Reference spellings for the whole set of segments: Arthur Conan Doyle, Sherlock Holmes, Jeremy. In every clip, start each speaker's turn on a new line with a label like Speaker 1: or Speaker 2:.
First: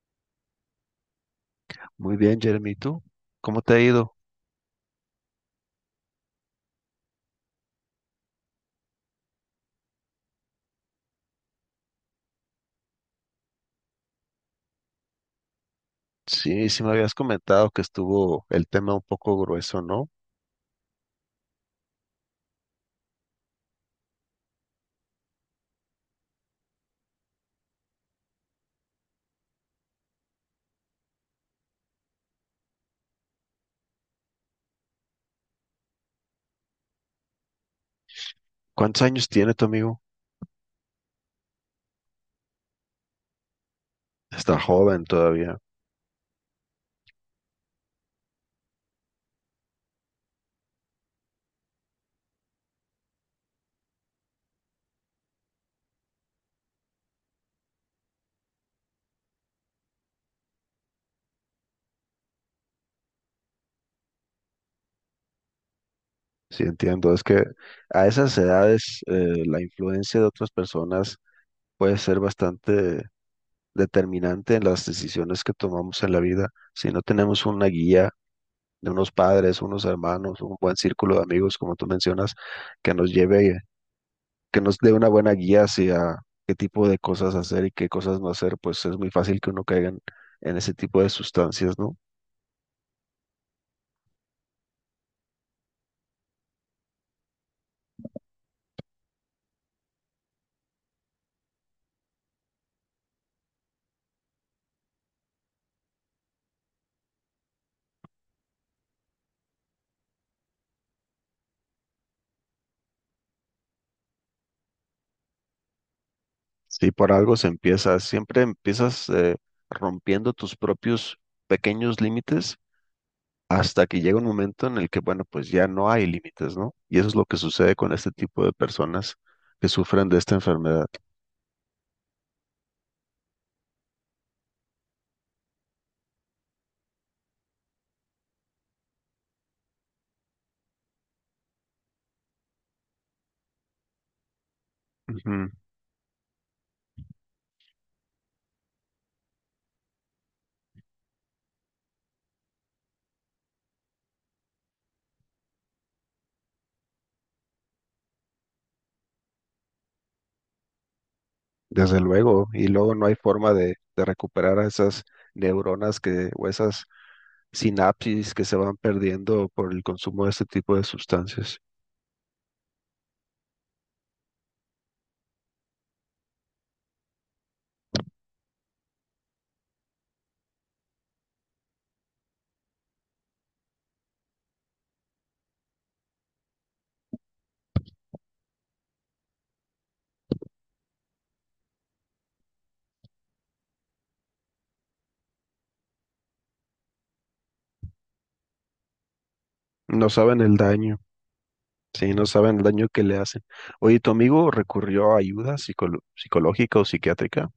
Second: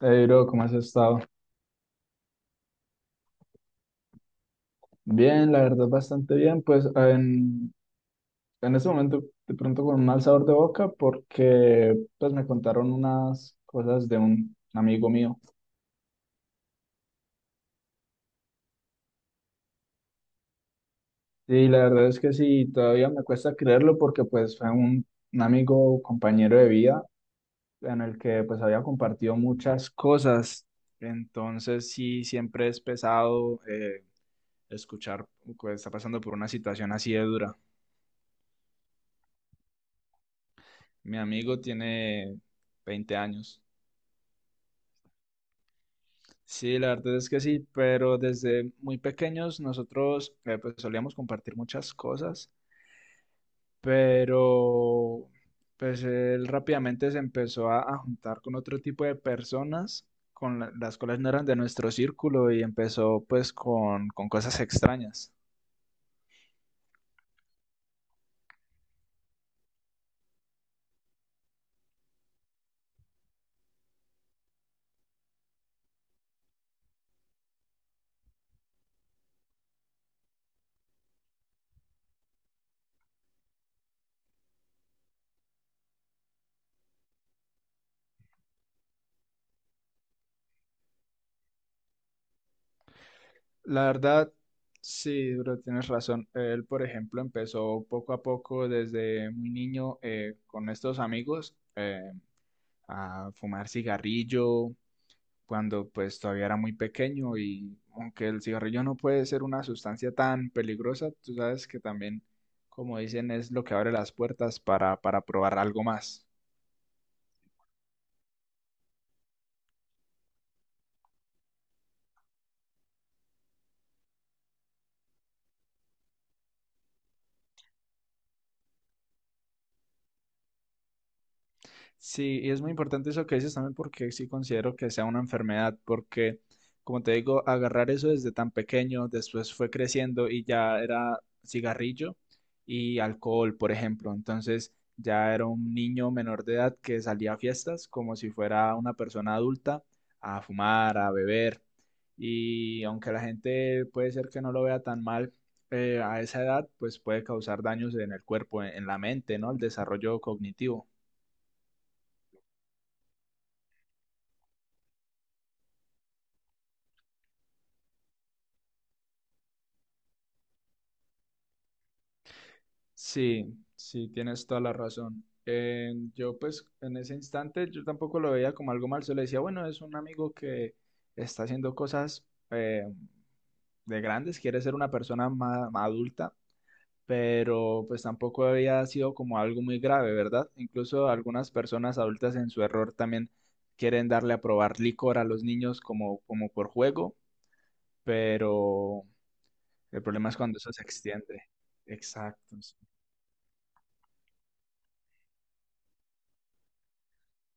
Speaker 1: Hey, bro, ¿cómo has estado?
Speaker 2: Muy bien, Jeremy, ¿y tú? ¿Cómo te ha ido?
Speaker 1: Bien, la verdad, bastante bien. En este momento, de pronto con un mal sabor de boca, porque pues me contaron unas cosas de un amigo mío.
Speaker 2: Sí, me habías comentado que estuvo el tema un poco grueso, ¿no?
Speaker 1: Y la verdad es que sí, todavía me cuesta creerlo porque pues fue un amigo, compañero de vida, en el que pues había compartido muchas cosas. Entonces sí, siempre es pesado escuchar que está pasando por una situación así de dura.
Speaker 2: ¿Cuántos años tiene tu amigo?
Speaker 1: Mi amigo tiene 20 años.
Speaker 2: Está joven todavía.
Speaker 1: Sí, la verdad es que sí, pero desde muy pequeños nosotros pues solíamos compartir muchas cosas, pero pues él rápidamente se empezó a juntar con otro tipo de personas con las cuales no eran de nuestro círculo y empezó pues con cosas extrañas.
Speaker 2: Sí, entiendo. Es que a esas edades la influencia de otras personas puede ser bastante determinante en las decisiones que tomamos en la vida. Si no tenemos una guía de unos padres, unos hermanos, un buen círculo de amigos, como tú mencionas, que nos lleve que nos dé una buena guía hacia qué tipo de cosas hacer y qué cosas no hacer, pues es muy fácil que uno caiga en ese tipo de sustancias, ¿no?
Speaker 1: La verdad, sí, bro, tienes razón. Él, por ejemplo, empezó poco a poco desde muy niño con estos amigos a fumar cigarrillo cuando pues todavía era muy pequeño, y aunque el cigarrillo no puede ser una sustancia tan peligrosa, tú sabes que también, como dicen, es lo que abre las puertas para probar algo más.
Speaker 2: Si por algo se empieza, siempre empiezas rompiendo tus propios pequeños límites hasta que llega un momento en el que, bueno, pues ya no hay límites, ¿no? Y eso es lo que sucede con este tipo de personas que sufren de esta enfermedad.
Speaker 1: Sí, y es muy importante eso que dices también porque sí considero que sea una enfermedad, porque como te digo, agarrar eso desde tan pequeño, después fue creciendo y ya era cigarrillo y alcohol, por ejemplo. Entonces ya era
Speaker 2: Ujú.
Speaker 1: un niño menor de edad que salía a fiestas como si fuera una persona adulta a fumar, a beber. Y aunque la gente puede ser que no lo vea tan mal a esa edad, pues puede causar daños en el cuerpo, en la mente, ¿no? El desarrollo cognitivo.
Speaker 2: Desde luego, y luego no hay forma de recuperar a esas neuronas o esas sinapsis que se van perdiendo por el consumo de este tipo de sustancias.
Speaker 1: Sí, sí, tienes toda la razón. Yo pues en ese instante yo tampoco lo veía como algo mal, solo decía, bueno, es un amigo que está haciendo cosas eh, de grandes, quiere ser una persona más, adulta, pero pues tampoco había sido como algo muy grave, ¿verdad? Incluso algunas personas adultas en su error también quieren darle a probar licor a los niños como, como por juego, pero el
Speaker 2: No
Speaker 1: problema es
Speaker 2: saben el
Speaker 1: cuando eso se
Speaker 2: daño,
Speaker 1: extiende.
Speaker 2: sí, no
Speaker 1: Exacto.
Speaker 2: saben el
Speaker 1: Sí.
Speaker 2: daño que le hacen. Oye, ¿tu amigo recurrió a ayuda psicológica o psiquiátrica?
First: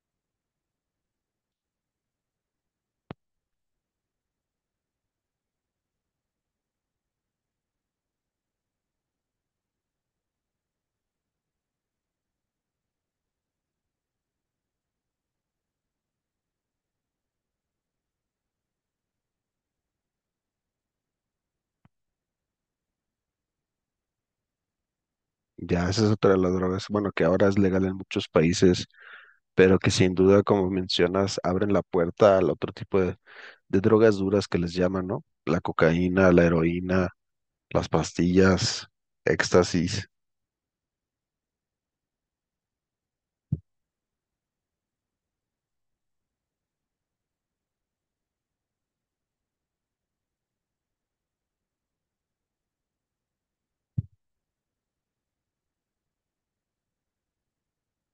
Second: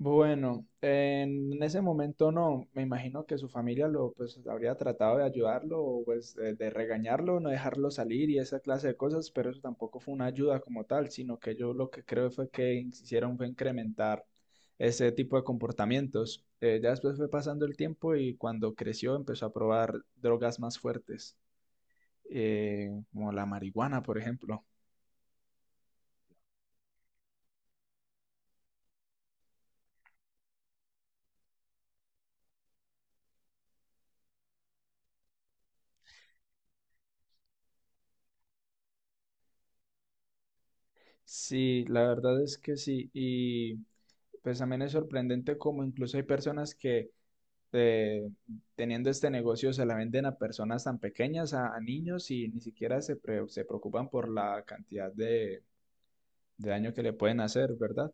Speaker 1: Bueno, en ese momento no, me imagino que su familia lo pues habría tratado de ayudarlo o pues de regañarlo, no dejarlo salir y esa clase de cosas, pero eso tampoco fue una ayuda como tal, sino que yo lo que creo fue que hicieron fue incrementar ese tipo de comportamientos. Ya después fue pasando el tiempo y cuando creció empezó a probar drogas más fuertes, como la marihuana, por ejemplo.
Speaker 2: Ya, esa es otra de las drogas, bueno, que ahora es legal en muchos países, pero que sin duda, como mencionas, abren la puerta al otro tipo de drogas duras que les llaman, ¿no? La cocaína, la heroína, las pastillas, éxtasis.
Speaker 1: Sí, la verdad es que sí. Y pues también es sorprendente como incluso hay personas que eh, teniendo este negocio se la venden a personas tan pequeñas, a niños, y ni siquiera se preocupan por la cantidad de daño que le pueden hacer, ¿verdad?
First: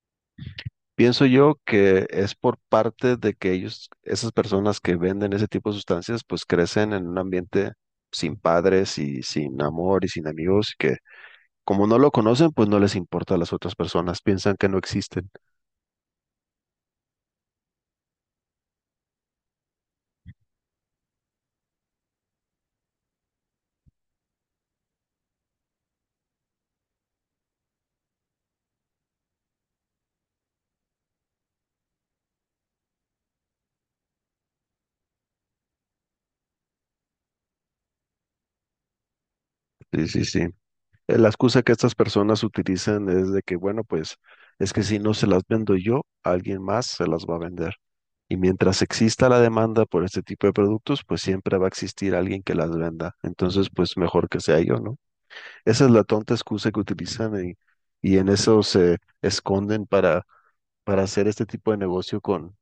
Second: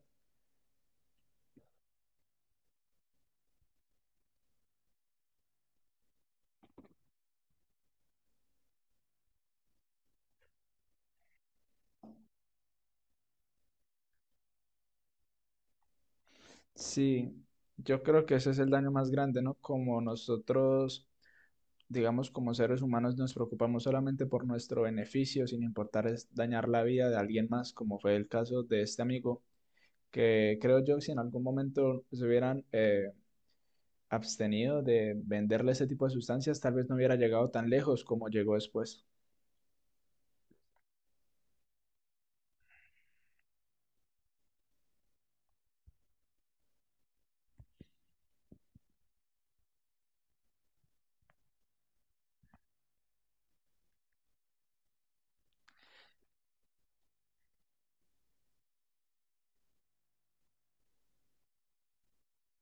Speaker 2: Pienso yo que es por parte de que ellos, esas personas que venden ese tipo de sustancias, pues crecen en un ambiente sin padres y sin amor y sin amigos, y que como no lo conocen, pues no les importa a las otras personas, piensan que no existen.
Speaker 1: Sí, yo creo que ese es el daño más grande, ¿no? Como nosotros, digamos, como seres humanos nos preocupamos solamente por nuestro beneficio, sin importar es dañar la vida de alguien más, como fue el caso de este amigo, que creo yo si en algún momento se hubieran abstenido de venderle ese tipo de sustancias, tal vez no hubiera llegado tan lejos como llegó después.
Speaker 2: Sí, sí, sí. La excusa que estas personas utilizan es de que, bueno, pues es que si no se las vendo yo, alguien más se las va a vender. Y mientras exista la demanda por este tipo de productos, pues siempre va a existir alguien que las venda. Entonces, pues mejor que sea yo, ¿no? Esa es la tonta excusa que utilizan y en eso se esconden para hacer este tipo de negocio con,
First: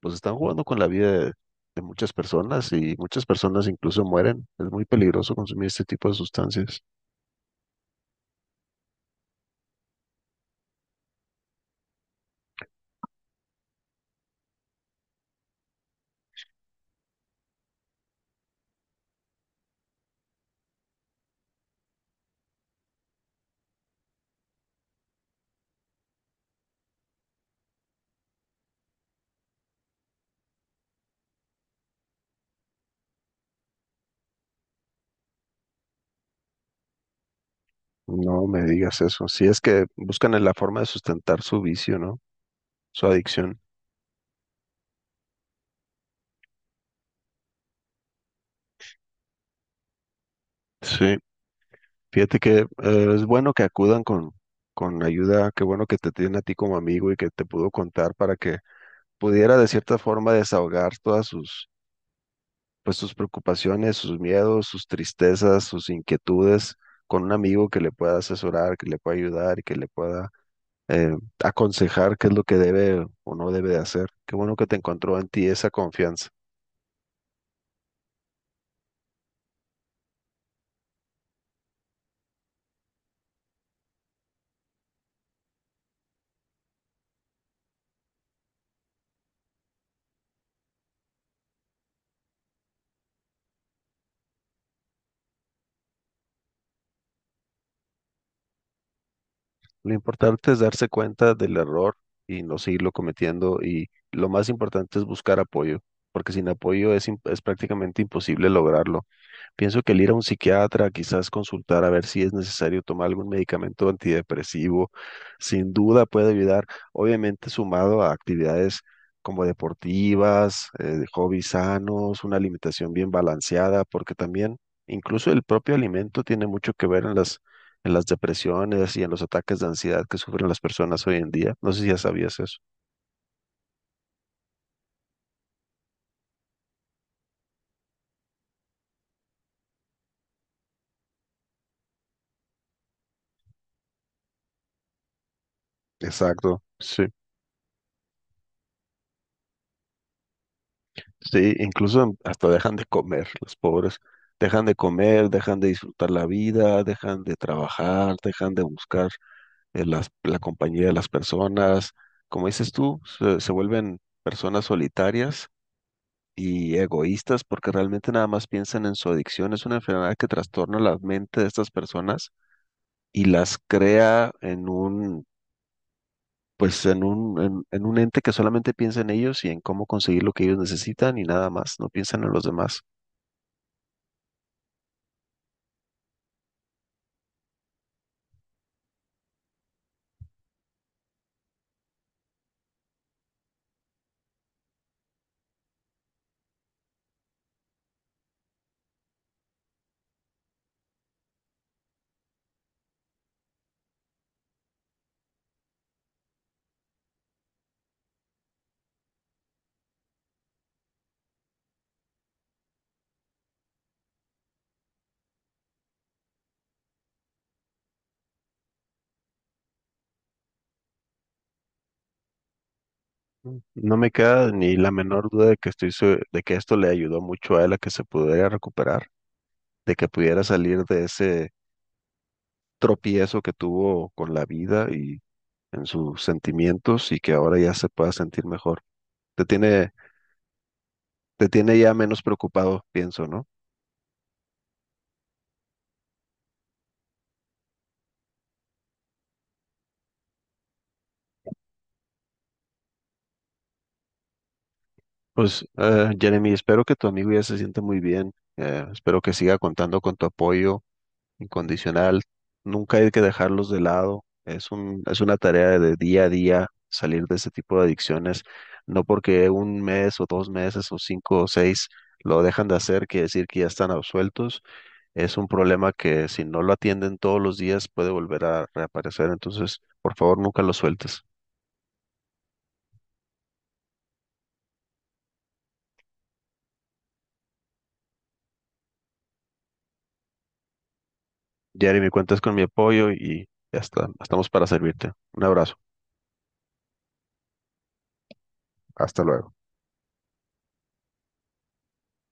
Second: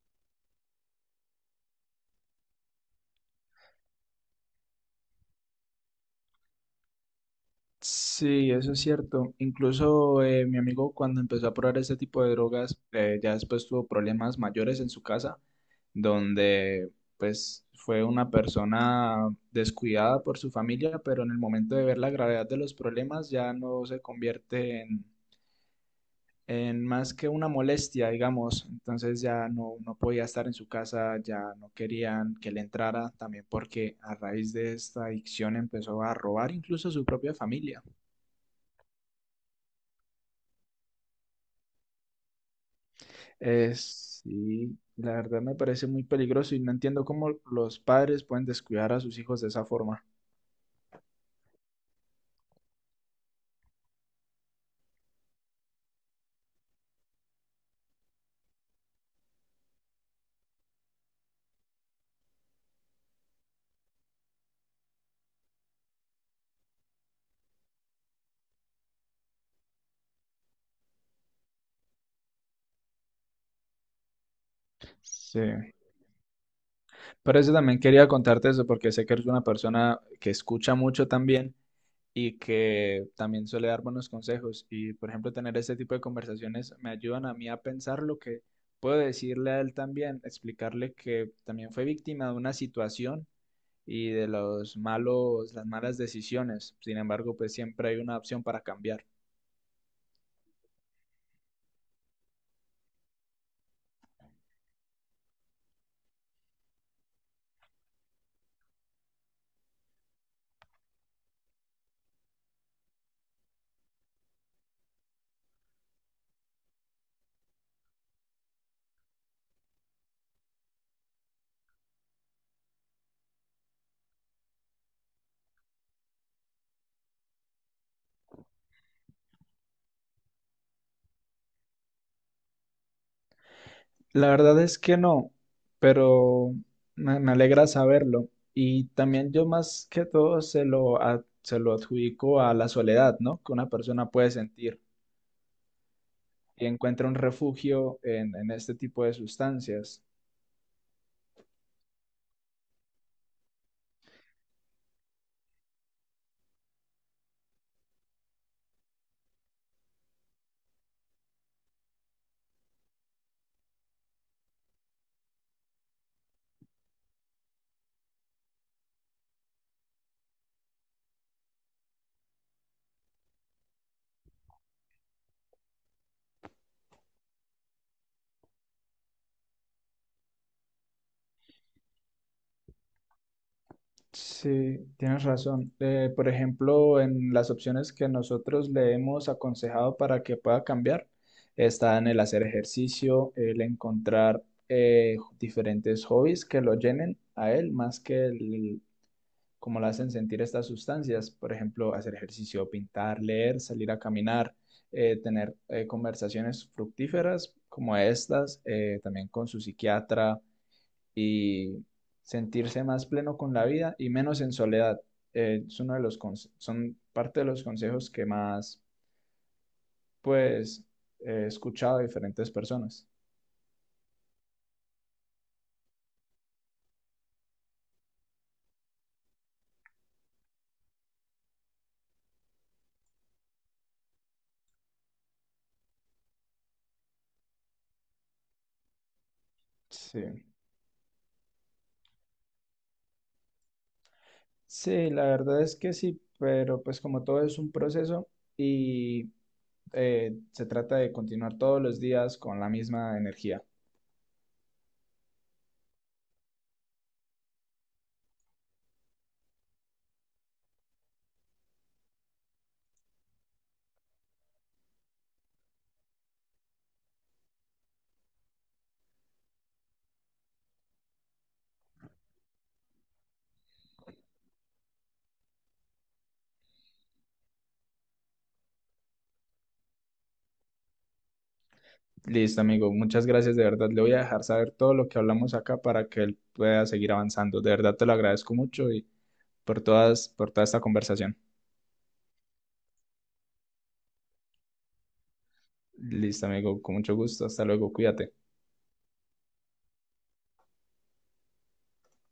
Speaker 2: pues están jugando con la vida de muchas personas y muchas personas incluso mueren. Es muy peligroso consumir este tipo de sustancias.
Speaker 1: Sí, eso es cierto. Incluso mi amigo cuando empezó a probar ese tipo de drogas, ya después tuvo problemas mayores en su casa, donde pues fue una persona descuidada por su familia, pero en el momento de ver la gravedad de los problemas ya no se convierte en más que una molestia, digamos, entonces no podía estar en su casa, ya no querían que le entrara, también porque a raíz de esta adicción empezó a robar incluso a su propia familia.
Speaker 2: No me digas eso. Si es que buscan en la forma de sustentar su vicio, ¿no? Su adicción.
Speaker 1: Sí, la verdad me parece muy peligroso y no entiendo cómo los padres pueden descuidar a sus hijos de esa forma.
Speaker 2: Sí. Fíjate que es bueno que acudan con ayuda. Qué bueno que te tienen a ti como amigo y que te pudo contar para que pudiera de cierta forma desahogar todas sus, pues, sus preocupaciones, sus miedos, sus tristezas, sus inquietudes con un amigo que le pueda asesorar, que le pueda ayudar y que le pueda eh, aconsejar qué es lo que debe o no debe de hacer. Qué bueno que te encontró en
Speaker 1: Sí,
Speaker 2: ti esa confianza.
Speaker 1: por eso también quería contarte eso, porque sé que eres una persona que escucha mucho también y que también suele dar buenos consejos. Y, por ejemplo, tener este tipo de conversaciones me ayudan a mí a pensar lo que puedo decirle a él también, explicarle que también fue víctima de una situación y de los malos, las malas decisiones. Sin embargo, pues siempre hay una opción para cambiar.
Speaker 2: Lo importante es darse cuenta del error y no seguirlo cometiendo y lo más importante es buscar apoyo, porque sin apoyo es prácticamente imposible lograrlo. Pienso que el ir a un psiquiatra, quizás consultar a ver si es necesario tomar algún medicamento antidepresivo, sin duda puede ayudar, obviamente sumado a actividades como deportivas, hobbies sanos, una alimentación bien balanceada, porque también incluso el propio alimento tiene mucho que ver en en las depresiones y en los ataques de ansiedad que sufren las personas hoy en día. No sé si ya sabías eso.
Speaker 1: La verdad es que no, pero me alegra saberlo. Y también yo más que todo se se lo adjudico a la soledad, ¿no? Que una persona puede sentir
Speaker 2: Exacto,
Speaker 1: y
Speaker 2: sí.
Speaker 1: encuentra un refugio en este tipo de sustancias.
Speaker 2: Sí, incluso hasta dejan de comer, los pobres. Dejan de comer, dejan de disfrutar la vida, dejan de trabajar, dejan de buscar la compañía de las personas. Como dices tú, se vuelven personas solitarias y egoístas porque realmente nada más piensan en su adicción. Es una enfermedad que trastorna la mente de estas personas y las crea en un, pues en un, en un ente que solamente piensa en ellos y en cómo conseguir lo que ellos necesitan y nada más, no piensan en los demás.
Speaker 1: Sí, tienes razón. Por ejemplo, en las opciones que nosotros le hemos aconsejado para que pueda cambiar, están el hacer ejercicio, el encontrar diferentes hobbies que lo llenen a él, más que el, como lo hacen sentir estas sustancias. Por ejemplo, hacer ejercicio, pintar, leer, salir a caminar, tener conversaciones fructíferas como estas, también con su psiquiatra, y sentirse más pleno con la vida y menos en soledad. Es uno de los conse- Son parte de los consejos que más, pues, he escuchado de diferentes personas.
Speaker 2: No me queda ni la menor duda de que de que esto le ayudó mucho a él a que se pudiera recuperar, de que pudiera salir de ese tropiezo que tuvo con la vida y en sus sentimientos y que ahora ya se pueda sentir mejor. Te tiene,
Speaker 1: Sí.
Speaker 2: te tiene ya menos preocupado, pienso, ¿no?
Speaker 1: Sí, la verdad es que sí, pero pues como todo es un proceso y se trata de continuar todos los días con la misma energía.
Speaker 2: Pues, Jeremy, espero que tu amigo ya se sienta muy bien. Eh, espero que siga contando con tu apoyo incondicional. Nunca hay que dejarlos de lado. Es una tarea de día a día salir de ese tipo de adicciones. No porque un mes o 2 meses o 5 o 6 lo dejan de hacer, quiere decir que ya están absueltos. Es un problema que si no lo atienden todos los días puede volver a reaparecer. Entonces, por favor, nunca lo sueltes.
Speaker 1: Listo, amigo, muchas gracias, de verdad. Le voy a dejar saber todo lo que hablamos acá para que él pueda seguir avanzando. De verdad te lo agradezco mucho y por toda esta conversación.
Speaker 2: Jeremy, cuentas con mi apoyo y ya está. Estamos para servirte. Un abrazo.
Speaker 1: Listo, amigo, con mucho gusto. Hasta luego, cuídate.
Speaker 2: Hasta luego.